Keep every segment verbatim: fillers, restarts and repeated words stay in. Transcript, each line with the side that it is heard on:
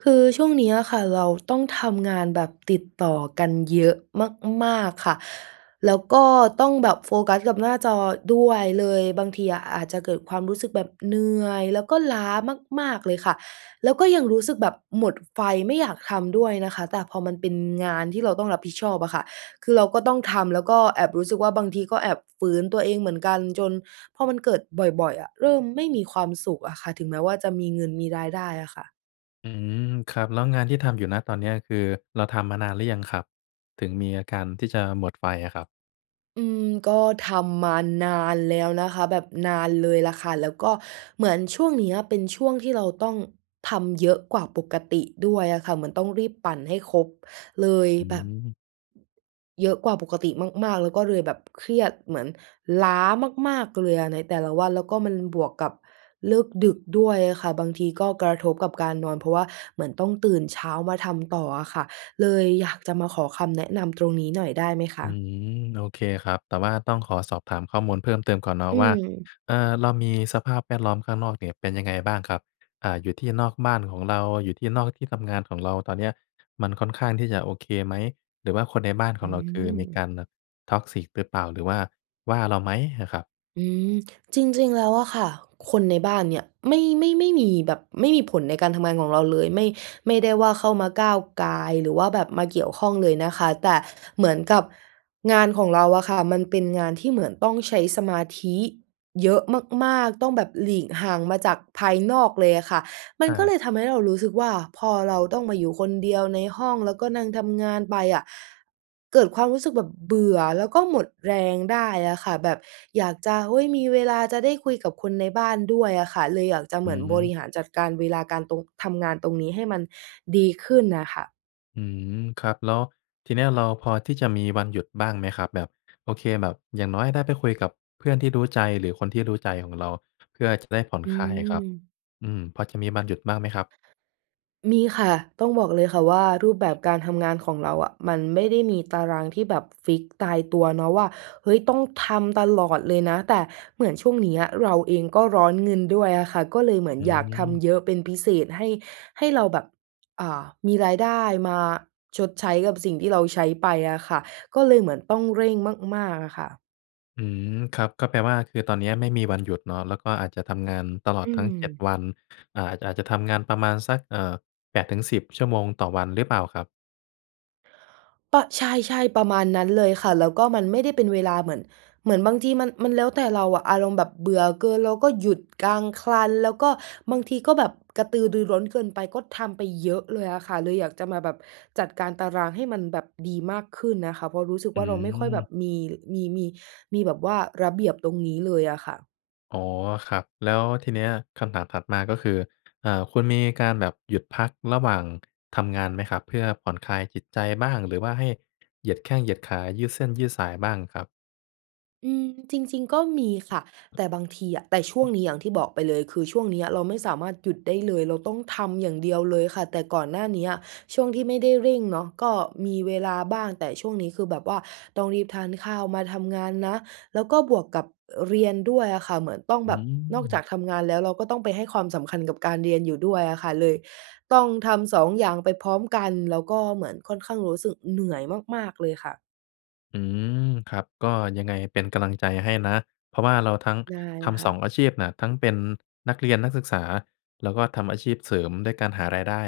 right: คือช่วงเนี้ยอะค่ะ เราต้องทำงานแบบติดต่อกันเยอะมาก ๆ ค่ะ แล้วก็ต้องแบบโฟกัสกับหน้าจอด้วย เลยบางทีอะอาจจะเกิดความรู้สึกแบบเหนื่อย แล้วก็ล้ามาก ๆ เลยค่ะ แล้วก็ยังรู้สึกแบบหมดไฟไม่อยากทำด้วยนะคะ แต่พอมันเป็นงานที่เราต้องรับผิดชอบอะค่ะ คือเราก็ต้องทำ แล้วก็แอบรู้สึกว่าบางทีก็แอบฝืนตัวเองเหมือนกัน จนพอมันเกิดบ่อย ๆ อะ เริ่มไม่มีความสุขอะค่ะ ถึงแม้ว่าจะมีเงินมีรายได้อะค่ะ
left: อืม ครับ แล้วงานที่ทำอยู่ ณ ตอนเนี้ย คือเราทำมานานหรือยังครับ? ถึงมีอาการที่จะหมดไฟอะครับ
right: อืม ก็ทำมานานแล้วนะคะ แบบนานเลยล่ะค่ะ แล้วก็เหมือนช่วงเนี้ยเป็นช่วงที่เราต้องทำเยอะกว่าปกติด้วยอะค่ะ เหมือนต้องรีบปั่นให้ครบเลย
left: อื
right: แบบ
left: ม
right: เยอะกว่าปกติมาก ๆ แล้วก็เลยแบบเครียดเหมือนล้ามาก ๆ เลยอะในแต่ละวัน แล้วก็มันบวกกับเลิกดึกด้วยอะค่ะ บางทีก็กระทบกับการนอน เพราะว่าเหมือนต้องตื่นเช้ามาทำต่ออะค่ะ เลยอยากจะมาขอคำแนะนำตรงนี้หน่อยได้ไหมค
left: อื
right: ะ?
left: ม โอเคครับ แต่ว่าต้องขอสอบถามข้อมูลเพิ่มเติมก่อนเนาะ
right: อื
left: ว่า
right: อ
left: เอ่อ เรามีสภาพแวดล้อมข้างนอกเนี่ยเป็นยังไงบ้างครับ? อ่า อยู่ที่นอกบ้านของเรา อยู่ที่นอกที่ทำงานของเราตอนเนี้ย มันค่อนข้างที่จะโอเคไหม? หรือว่าคนในบ้านข
right: อ
left: องเรา คือมีก
right: ือ
left: ารแบบ Toxic หรือเปล่า? หรือว่า ว่าเราไหมน่ะครับ?
right: อืม จริง ๆ แล้วอะค่ะ คนในบ้านเนี่ย ไม่ ไม่ ไม่มีแบบ ไม่มีผลในการทำงานของเราเลย ไม่ ไม่ได้ว่าเข้ามาก้าวก่าย หรือว่าแบบมาเกี่ยวข้องเลยนะคะ แต่เหมือนกับงานของเราอะค่ะ มันเป็นงานที่เหมือนต้องใช้สมาธิเยอะมาก ๆ ต้องแบบหลีกห่างมาจากภายนอกเลยอะค่ะ มัน
left: อ
right: ก็เล
left: า
right: ยทำให้เรารู้สึกว่าพอเราต้องมาอยู่คนเดียวในห้อง แล้วก็นั่งทำงานไปอะเกิดความรู้สึกแบบเบื่อ แล้วก็หมดแรงได้อะค่ะแบบอยากจะ เฮ้ย มีเวลาจะได้คุยกับคนในบ้านด้วยอะค่ะ เลยอยากจะเ
left: อ
right: ห
left: ื
right: มือนบริ
left: อ
right: หารจัดการเวลาการตรง ทำงานตรงนี้ให้มันดีขึ้นน่ะค่ะ
left: อืม ครับ แล้วทีเนี้ยเราพอที่จะมีวันหยุดบ้างไหมครับ? แบบ โอเคแบบอย่างน้อยได้ไปคุยกับเพื่อนที่รู้ใจหรือคนที่รู้ใจของเรา เพื่อจะได้ผ่อน
right: อื
left: คลายอะครับ
right: ม
left: อืม พอจะมีวันหยุดบ้างไหมครับ?
right: มีค่ะ ต้องบอกเลยค่ะว่ารูปแบบการทำงานของเราอะ มันไม่ได้มีตารางที่แบบฟิกซ์ตายตัวเนาะว่า เฮ้ย ต้องทำตลอดเลยนะ แต่เหมือนช่วงเนี้ยเราเองก็ร้อนเงินด้วยอะค่ะ ก็เลยเหมือน
left: อื
right: อยากท
left: ม
right: ำเยอะเป็นพิเศษให้ ให้เราแบบ อ่า มีรายได้มาชดใช้กับสิ่งที่เราใช้ไปอะค่ะ ก็เลยเหมือนต้องเร่งมาก ๆ อะค่ะ
left: อืม ครับ ก็แปลว่าคือตอนเนี้ยไม่มีวันหยุดเนาะ แล้วก็อาจจะทำงานตลอด
right: อื
left: ทั้ง เจ็ด
right: ม
left: วัน อ่า อาจจะทำงานประมาณสัก เอ่อ แปดถึงสิบ ชั่วโมงต่อวัน หรือเปล่าครับ?
right: ปะ ใช่ ๆ ประมาณนั้นเลยค่ะ แล้วก็มันไม่ได้เป็นเวลา เหมือน เหมือนบางทีมัน มันแล้วแต่เราอะ อารมณ์แบบเบื่อเกินเราก็หยุดกลาคลัน แล้วก็บางทีก็แบบกระตือรือร้นเกินไปก็ทำไปเยอะเลยอะค่ะ เลยอยากจะมาแบบจัดการตารางให้มันแบบดีมากขึ้นน่ะค่ะ เพราะรู้สึก
left: อื
right: ว่า เราไม่ค่อยแบบ
left: ม
right: มี ล มี มี มีแบบว่าระเบียบตรงนี้เลยอะค่ะ
left: อ๋อ ครับ แล้วทีเนี้ย คำถามถัดมาก็คือ อ่า คุณมีการแบบหยุดพักระหว่างทำงานไหมครับ? เพื่อผ่อนคลายจิตใจบ้าง หรือว่าให้เหยียดแข้งเหยียดขา ยืดเส้นยืดสายบ้างครับ?
right: อืม จริง ๆ ก็มีค่ะ แต่บางทีอะ แต่ช่วงนี้ อย่างที่บอกไปเลย คือช่วงเนี้ยเราไม่สามารถหยุดได้เลย เราต้องทำอย่างเดียวเลยค่ะ แต่ก่อนหน้าเนี้ย ช่วงที่ไม่ได้เร่งเนาะ ก็มีเวลาบ้าง แต่ช่วงนี้คือแบบว่าต้องรีบทานข้าวมาทำงานนะ แล้วก็บวกกับ เรียนด้วยอะค่ะ เหมือนต้อง
left: อ
right: แ
left: ื
right: บบนอกจา
left: ม
right: กทำงานแล้ว เราก็ต้องไปให้ความสำคัญกับการเรียนอยู่ด้วยอะค่ะ เลยต้องทำ สอง อย่างไปพร้อมกัน แล้วก็เหมือนค่อนข้างรู้สึกเหนื่อยมาก ๆ เลยค่ะ
left: อืม ครับ ก็ยังไง เป็นกำลังใจให้นะ เพราะว่าเราทั้ง
right: ได้
left: ท
right: ค
left: ำ ส
right: ่
left: อ
right: ะ
left: ง อาชีพน่ะ ทั้งเป็นนักเรียน นักศึกษา แล้วก็ทำอาชีพเสริมด้วยการหารายได้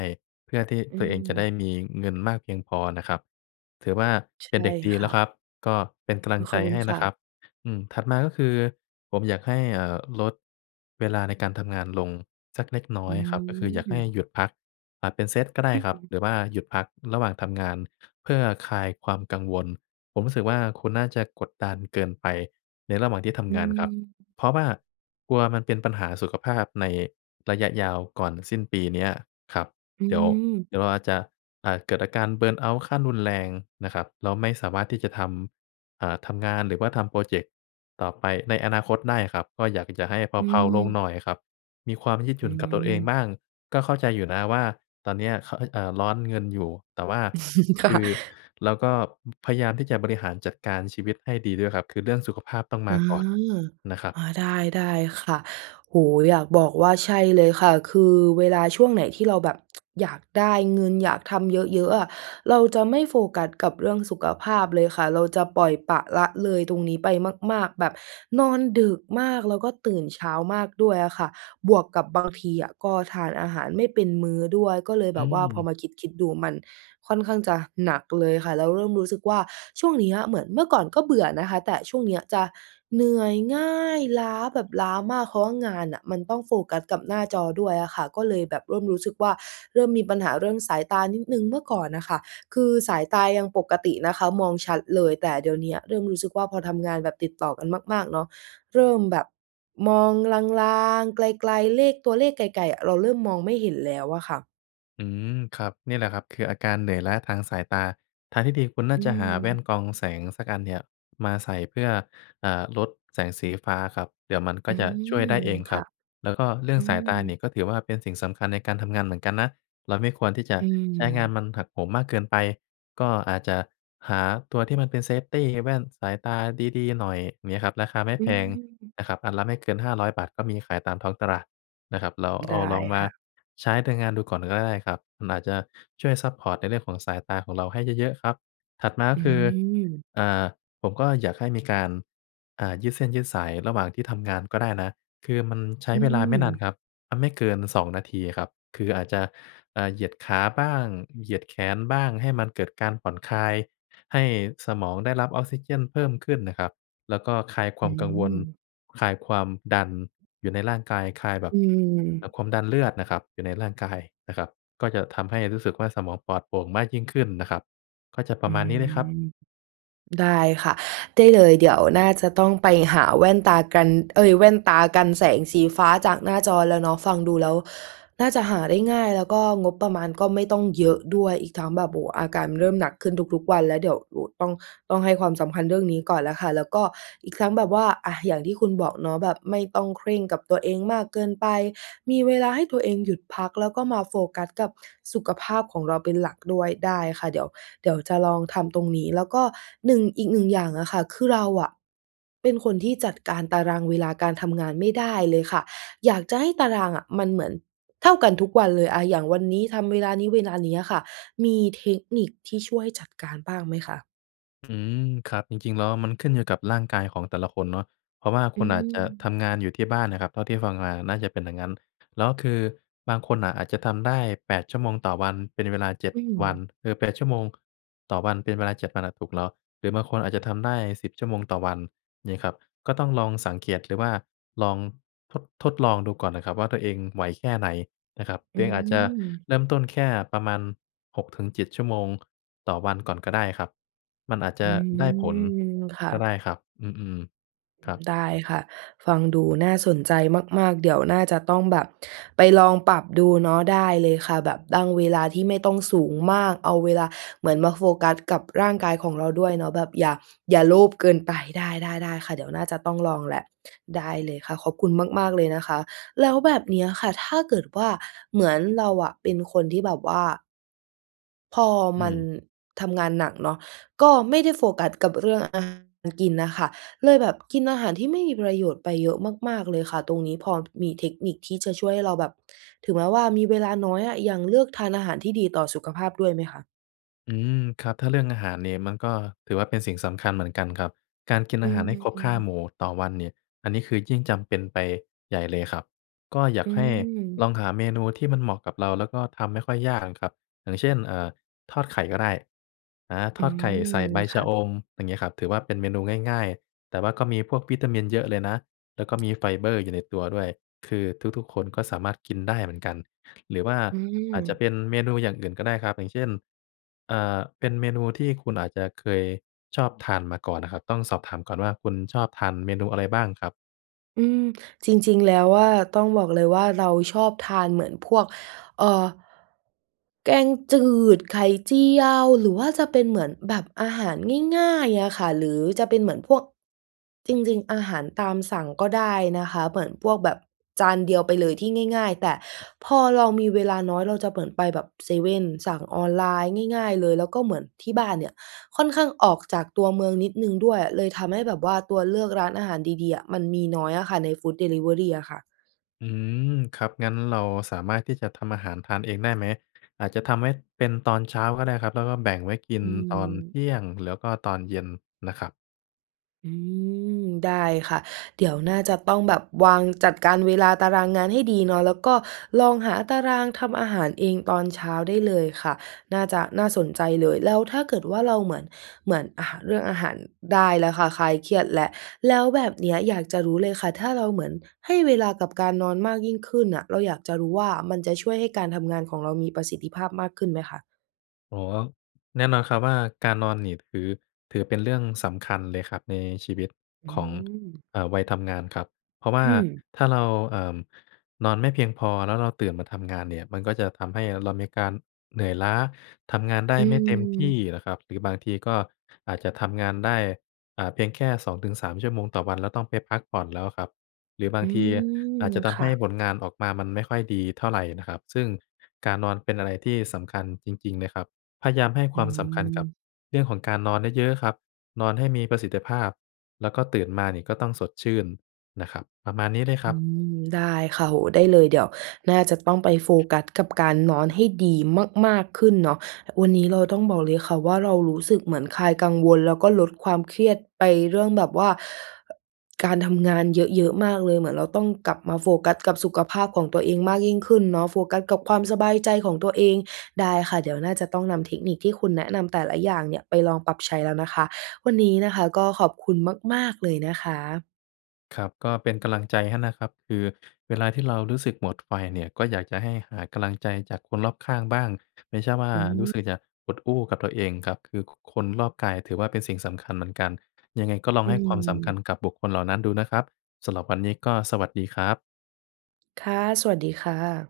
left: เพื่อที่
right: อื
left: ตัวเองจะได้
right: ม
left: มีเงินมากเพียงพอน่ะครับ ถือว่า
right: ช ใช
left: เป็น
right: ่
left: เด็กดี
right: ค
left: แล้
right: ่
left: ว
right: ะ
left: ครับ ก็เป็นกำล
right: โ
left: ั
right: อ้
left: งใ
right: ข
left: จ
right: อบคุ
left: ให
right: ณ
left: ้
right: ค
left: น
right: ่
left: ะค
right: ะ
left: รับ อืม ถัดมาก็คือผมอยากให้ เอ่อ ลดเวลาในการทำงานลงสักเล็กน้อ
right: อื
left: ยครับ ก็คืออยากให้
right: ม
left: หยุดพัก อ่า เป็นเซตก็ได้ครับ
right: อือ
left: หรือว่าหยุดพักระหว่างทำงาน เพื่อคลายความกังวล ผมรู้สึกว่า คุณน่าจะกดดันเกินไปในระหว่างที่ท
right: อื
left: ำงานครับ
right: ม
left: เพราะว่ากลัวมันเป็นปัญหาสุขภาพในระยะยาว ก่อนสิ้นปีเนี้ยครับ
right: อื
left: เดี๋ยว
right: ม
left: เดี๋ยวอาจจะ อ่า เกิดอาการ เบิร์นเอาต์ ขั้นรุนแรงนะครับ แล้วไม่สามารถที่จะทำ อ่า ทำงาน หรือว่าทำโพรเจกต์ต่อไปในอนาคตได้ครับ ก็อยากจะให้เ
right: อื
left: พลา ๆ ลงห
right: ม
left: น่อยครับ มีความยืดห
right: อ
left: ย
right: ื
left: ุ่นกับตัวเองบ
right: ม
left: ้าง ก็เข้าใจอยู่นะว่า ตอนเนี้ยเขอะ เอ๊ะ เอ่อ ร้อนเงินอยู่ แต่ว่า
right: ค
left: ค
right: ่
left: ื
right: ะ
left: อ แล้วก็ พยายามที่จะบริหารจัดการชีวิตให้ดีด้วยครับ คือเรื่องสุขภาพต้องม
right: อ
left: า
right: ๋อ
left: ก่อน นะครับ
right: อา ได้ ได้ค่ะ โอ้โฮ อยากบอกว่า ใช่เลยค่ะ คือเวลาช่วงไหนที่เราแบบ อยากได้เงิน อยากทำเยอะ ๆ อะ เราจะไม่โฟกัสกับเรื่องสุขภาพเลยค่ะ เราจะปล่อยปละละเลยตรงนี้ไปมาก ๆ แบบนอนดึกมาก แล้วก็ตื่นเช้ามากด้วยอะค่ะ บวกกับบางทีอะก็ทานอาหารไม่เป็นมื้อด้วย ก็เลย
left: อ
right: แ
left: ื
right: บบว่าพอ
left: ม
right: มาคิด ๆ ดูมันค่อนข้างจะหนักเลยค่ะ แล้วเริ่มรู้สึกว่า ช่วงเนี้ยเหมือน เมื่อก่อนก็เบื่อนะคะ แต่ช่วงเนี้ยจะเหนื่อยง่าย ล้าแบบล้ามาก เพราะว่างานน่ะมันต้องโฟกัสกับหน้าจอด้วยอะค่ะ ก็เลยแบบเริ่มรู้สึกว่า เริ่มมีปัญหาเรื่องสายตานิดหนึ่ง เมื่อก่อนน่ะค่ะ คือสายตายังปกตินะคะ มองชัดเลย แต่เดี๋ยวเนี้ยเริ่มรู้สึกว่า พอทำงานแบบติดต่อกันมาก ๆ เนาะ เริ่มแบบมองลาง ๆ ไกล ๆ เลข ตัวเลขไกล ๆ อะ เราเริ่มมองไม่เห็นแล้วอะค่ะ
left: อืม ครับ เนี่ยแหละครับ คืออาการเหนื่อยล้าทางสายตา ทางที่ดีคุณน่
right: อ
left: า
right: ื
left: จะหาแว่
right: ม
left: นกรองแสงสักอันเนี่ยมาใส่เพื่อ อ่า ลดแสงสีฟ้าครับ เดี๋ยวมันก
right: อ
left: ็
right: ื
left: จะช
right: ม
left: ่วยได้เอง
right: ค
left: ครั
right: ่ะ
left: บ แล้วก็เรื่อ
right: อื
left: งสายตานี
right: ม
left: ่ ก็ถือว่าเป็นสิ่งสำคัญในการทำงานเหมือนกันนะ เราไม่ควรที่จะ
right: อื
left: ใช้งาน
right: ม
left: มันหักโหมมากเกินไป ก็อาจจะหาตัวที่มันเป็น เซฟตี แว่นสายตาดี ๆ หน่อยเงี้ยครับ ราคาไม่
right: อื
left: แพง
right: ม
left: นะครับ อันละไม่เกิน ห้าร้อย บาท ก็มีขายตามท้องตลาดนะครับ แล้วเ
right: ไ
left: อ
right: ด้
left: าลองมา
right: ค่ะ
left: ใช้ในงานดูก่อนก็ได้ครับ มันอาจจะช่วยซัปพอร์ตในเรื่องของสายตาของเราให้เยอะ ๆ ครับ ถัดมาก
right: อ
left: ็
right: ื
left: คือ
right: ม
left: อ่า ผมก็อยากให้มีการ อ่า ยืดเส้นยืดสายระหว่างที่ทำงานก็ได้นะ คือมันใช้
right: อื
left: เวลาไม่นาน
right: ม
left: ครับ ไม่เกิน สอง นาทีอะครับ คืออาจจะ อ่า เหยียดขาบ้าง เหยียดแขนบ้าง ให้มันเกิดการผ่อนคลาย ให้สมองได้รับออกซิเจนเพิ่มขึ้นน่ะครับ แล้วก็คลายค
right: อ
left: วา
right: ื
left: มกังวล
right: ม
left: คลายความดันอยู่ในร่างกาย คลายแบ
right: อ
left: บ
right: ื
left: อ่
right: ม
left: า ความดันเลือดน่ะครับ อยู่ในร่างกายน่ะครับ ก็จะทำให้รู้สึกว่าสมองปลอดโปร่งมากยิ่งขึ้นน่ะครับ ก็จะปร
right: อ
left: ะ
right: ื
left: มาณนี้เลยครับ
right: ม ได้ค่ะ ได้เลยเดี๋ยวน่าจะต้องไปหาแว่นตากัน เอ๊ย แว่นตากันแสงสีฟ้าจากหน้าจอแล้วเนาะ ฟังดูแล้วน่าจะหาได้ง่าย แล้วก็งบประมาณก็ไม่ต้องเยอะด้วย อีกทั้งแบบ โอ้โฮ อาการมันเริ่มหนักขึ้นทุก ๆ วันแล้ว เดี๋ยวต้อง ต้องให้ความสำคัญเรื่องนี้ก่อนแล้วค่ะ แล้วก็อีกทั้งแบบว่า อะ อย่างที่คุณบอกเนาะแบบไม่ต้องเคร่งกับตัวเองมากเกินไป มีเวลาให้ตัวเองหยุดพัก แล้วก็มาโฟกัสกับสุขภาพของเราเป็นหลักด้วย ได้ค่ะ เดี๋ยว เดี๋ยวจะลองทำตรงนี้ แล้วก็หนึ่ง อีกหนึ่งอย่างอะค่ะ คือเราอะเป็นคนที่จัดการตารางเวลาการทำงานไม่ได้เลยค่ะ อยากจะให้ตารางอะมันเหมือนเท่ากันทุกวันเลย อะ อย่างวันนี้ทำเวลานี้ เวลานี้อะค่ะ มีเทคนิคที่ช่วยจัดการบ้างไหมคะ?
left: อืม ครับ จริง ๆ แล้วมันขึ้นอยู่กับร่างกายของแต่ละคนเนาะ เพราะว่า
right: อ
left: ค
right: ื
left: ุณอาจจะท
right: ม
left: ำงานอยู่ที่บ้านน่ะครับ เท่าที่ฟังมาน่าจะเป็นอย่างงั้น แล้วคือบางคนน่ะอาจจะทำได้ แปด ชั่วโมงต่อวัน เป็นเวลา เจ็ด
right: อื
left: วั
right: ม
left: น หรือ แปด ชั่วโมงต่อวันเป็นเวลา เจ็ด วัน อะ ถูกแล้ว หรือบางคนอาจจะทำได้ สิบ ชั่วโมงต่อวันงี้ครับ ก็ต้องลองสังเกต หรือว่าลองทด ทดลองดูก่อนน่ะครับว่า ตัวเองไหวแค่ไหนนะครับ ตั
right: อ
left: ว
right: ื
left: เองอาจจะ
right: ม
left: เริ่มต้นแค่ประมาณ หกถึงเจ็ด ชั่วโมงต่อวันก่อนก็ได้ครับ มันอาจจ
right: อื
left: ะได้ผล
right: ม ค่
left: ก็ไ
right: ะ
left: ด้ครับ อืม
right: อ
left: ๆ ค
right: ื
left: รั
right: ม
left: บ
right: ได้ค่ะ ฟังดูน่าสนใจมาก ๆ เดี๋ยวน่าจะต้องแบบไปลองปรับดูเนาะ ได้เลยค่ะ แบบตั้งเวลาที่ไม่ต้องสูงมาก เอาเวลาเหมือนมาโฟกัสกับร่างกายของเราด้วยเนาะ แบบอย่า อย่าโลภเกินไป ได้ ๆ ๆ ค่ะ เดี๋ยวน่าจะต้องลองแหละ ได้เลยค่ะ ขอบคุณมาก ๆ เลยนะคะ แล้วแบบเนี้ยค่ะ ถ้าเกิดว่าเหมือนเราอะเป็นคนที่แบบว่า พอ
left: อื
right: มัน
left: ม
right: ทำงานหนักเนาะ ก็ไม่ได้โฟกัสกับเรื่องอาหารการกินน่ะค่ะ เลยแบบกินอาหารที่ไม่มีประโยชน์ไปเยอะมาก ๆ เลยค่ะ ตรงนี้พอมีเทคนิคที่จะช่วยให้เราแบบ ถึงแม้ว่ามีเวลาน้อยอะ ยังเลือกทานอาหารที่ดีต่อสุขภาพด้วยไหมคะ?
left: อืม ครับ ถ้าเรื่องอาหารเนี่ย มันก็ถือว่า เป็นสิ่งสำคัญเหมือนกันครับ การกิน
right: อ
left: อ
right: ื
left: าหารให้ครบ ห้า
right: ม
left: หมู่ต่อวันเนี่ย อันนี้คือยิ่งจำเป็นไปใหญ่เลยครับ ก็อยา
right: อื
left: กให้ล
right: ม
left: องหาเมนูที่มันเหมาะกับเราแล้วก็ทำไม่ค่อยยากอะครับ อย่างเช่น เอ่อ ทอดไข่ก็ได้ อา
right: อ
left: ท
right: ื
left: อดไข่
right: ม
left: ใส่ใบ
right: ค
left: ชะ
right: ่ะ
left: อม อย่างงี้ครับ ถือว่า เป็นเมนูง่าย ๆ แต่ว่าก็มีพวกวิตามินเยอะเลยนะ แล้วก็มีไฟเบอร์อยู่ในตัวด้วย คือทุก ๆ คนก็สามารถกินได้เหมือนกัน หรือว่า
right: อื
left: อาจจะ
right: ม
left: เป็นเมนูอย่างอื่นก็ได้ครับ อย่างเช่น อ่า เป็นเมนูที่คุณอาจจะเคยชอบทานมาก่อนน่ะครับ ต้องสอบถามก่อนว่า คุณชอบทานเมนูอะไรบ้างครับ?
right: อืม จริง ๆ แล้วอะ ต้องบอกเลยว่า เราชอบทานเหมือนพวก เอ่อ แกงจืด ไข่เจียว หรือว่าจะเป็นเหมือนแบบอาหารง่าย ๆ อะค่ะ หรือจะเป็นเหมือนพวก จริง ๆ อาหารตามสั่งก็ได้นะคะ เหมือนพวกแบบจานเดียวไปเลยที่ง่าย ๆ แต่พอเรามีเวลาน้อย เราจะเหมือนไปแบบเซเว่น สั่งออนไลน์ง่าย ๆ เลย แล้วก็เหมือนที่บ้านเนี่ยค่อนข้างออกจากตัวเมืองนิดหนึ่งด้วย เลยทำให้แบบว่าตัวเลือกร้านอาหารดี ๆ อะมันมีน้อยอะค่ะ ในฟูดดิลิเวอรีอะค่ะ
left: อืม ครับ งั้นเราสามารถที่จะทำอาหารทานเองได้ไหม? อาจจะทำให้เป็นตอนเช้าก็ได้ครับ แล้วก็แบ่งไว้กิน
right: อื
left: ตอนเท
right: ม
left: ี่ยง แล้วก็ตอนเย็นน่ะครับ
right: อืม ได้ค่ะ เดี๋ยวน่าจะต้องแบบวางจัดการเวลาตารางงานให้ดีเนาะ แล้วก็ลองหาตารางทำอาหารเองตอนเช้าได้เลยค่ะ น่าจะน่าสนใจเลย แล้วถ้าเกิดว่าเราเหมือน เหมือน อะ เรื่องอาหารได้แล้วค่ะ คลายเครียดแหละ แล้วแบบเนี้ยอยากจะรู้เลยค่ะ ถ้าเราเหมือนให้เวลากับการนอนมากยิ่งขึ้นน่ะ เราอยากจะรู้ว่า มันจะช่วยให้การทำงานของเรามีประสิทธิภาพมากขึ้นไหมคะ?
left: อ๋อ แน่นอนครับว่า การนอนนี่ถือ ถือเป็นเรื่องสำคัญเลยครับในชีวิต
right: อื
left: ของ
right: ม
left: เอ่อ วัยทำงานครับ เพราะว
right: อ
left: ่า
right: ืม
left: ถ้าเรา เอ่อ นอนไม่เพียงพอ แล้วเราตื่นมาทำงานเนี่ยมันก็จะทำให้เรามีการเหนื่อยล้า ทำงานได้
right: อื
left: ไม่เต็มที่
right: ม
left: นะครับหรือบางทีก็อาจจะทำงานได้ อ่า เพียงแค่ สอง ถึง สาม ชั่วโมงต่อวัน แล้วต้องไปพักผ่อนแล้วครับ หรือบา
right: อ
left: ง
right: ื
left: ทีอาจ
right: ม
left: จะท
right: ค
left: ำให
right: ่
left: ้
right: ะ
left: ผลงานออกมามันไม่ค่อยดีเท่าไรน่ะครับ ซึ่งการนอนเป็นอะไรที่สำคัญจริง ๆ นะครับ พยามให้ค
right: อื
left: วามสำคัญกับ
right: ม
left: เรื่องของการนอนเยอะ ๆ ครับ นอนให้มีประสิทธิภาพ แล้วก็ตื่นมานี่ก็ต้องสดชื่นนะครับ ประมาณนี้เลยค
right: อ
left: ร
right: ื
left: ับ
right: ม ได้ค่ะ โอ้โฮ ได้เลยเดี๋ยวน่าจะต้องไปโฟกัสกับการนอนให้ดีมาก ๆ ขึ้นเนาะ วันนี้เราต้องบอกเลยค่ะว่า เรารู้สึกเหมือนคลายกังวล แล้วก็ลดความเครียดไปเรื่องแบบว่า การทำงานเยอะ ๆ มากเลย เหมือนเราต้องกลับมาโฟกัสกับสุขภาพของตัวเองมากยิ่งขึ้นเนาะ โฟกัสกับความสบายใจของตัวเอง ได้ค่ะ เดี๋ยวน่าจะต้องนำเทคนิคที่คุณแนะนำแต่ละอย่างเนี่ยไปลองปรับใช้แล้วนะคะ วันนี้นะคะก็ขอบคุณมาก ๆ เลยนะคะ
left: ครับ ก็เป็นกำลังใจให้นะครับ คือเวลาที่เรารู้สึกหมดไฟเนี่ย ก็อยากจะให้หากำลังใจจากคนรอบข้างบ้าง ไม่ใช่ว่า
right: อื
left: รู้ส
right: ม
left: ึกจะอดอู้กับตัวเองครับ คือ ค คนรอบกายถือว่าเป็นสิ่งสำคัญเหมือนกัน ยังไงก็ลอง
right: อื
left: ให้ความสำคั
right: ม
left: ญกับบุคคลเหล่านั้นดูนะครับ สำหรับวันนี้ก็สวัสดีครับ
right: ค่ะ สวัสดีค่ะ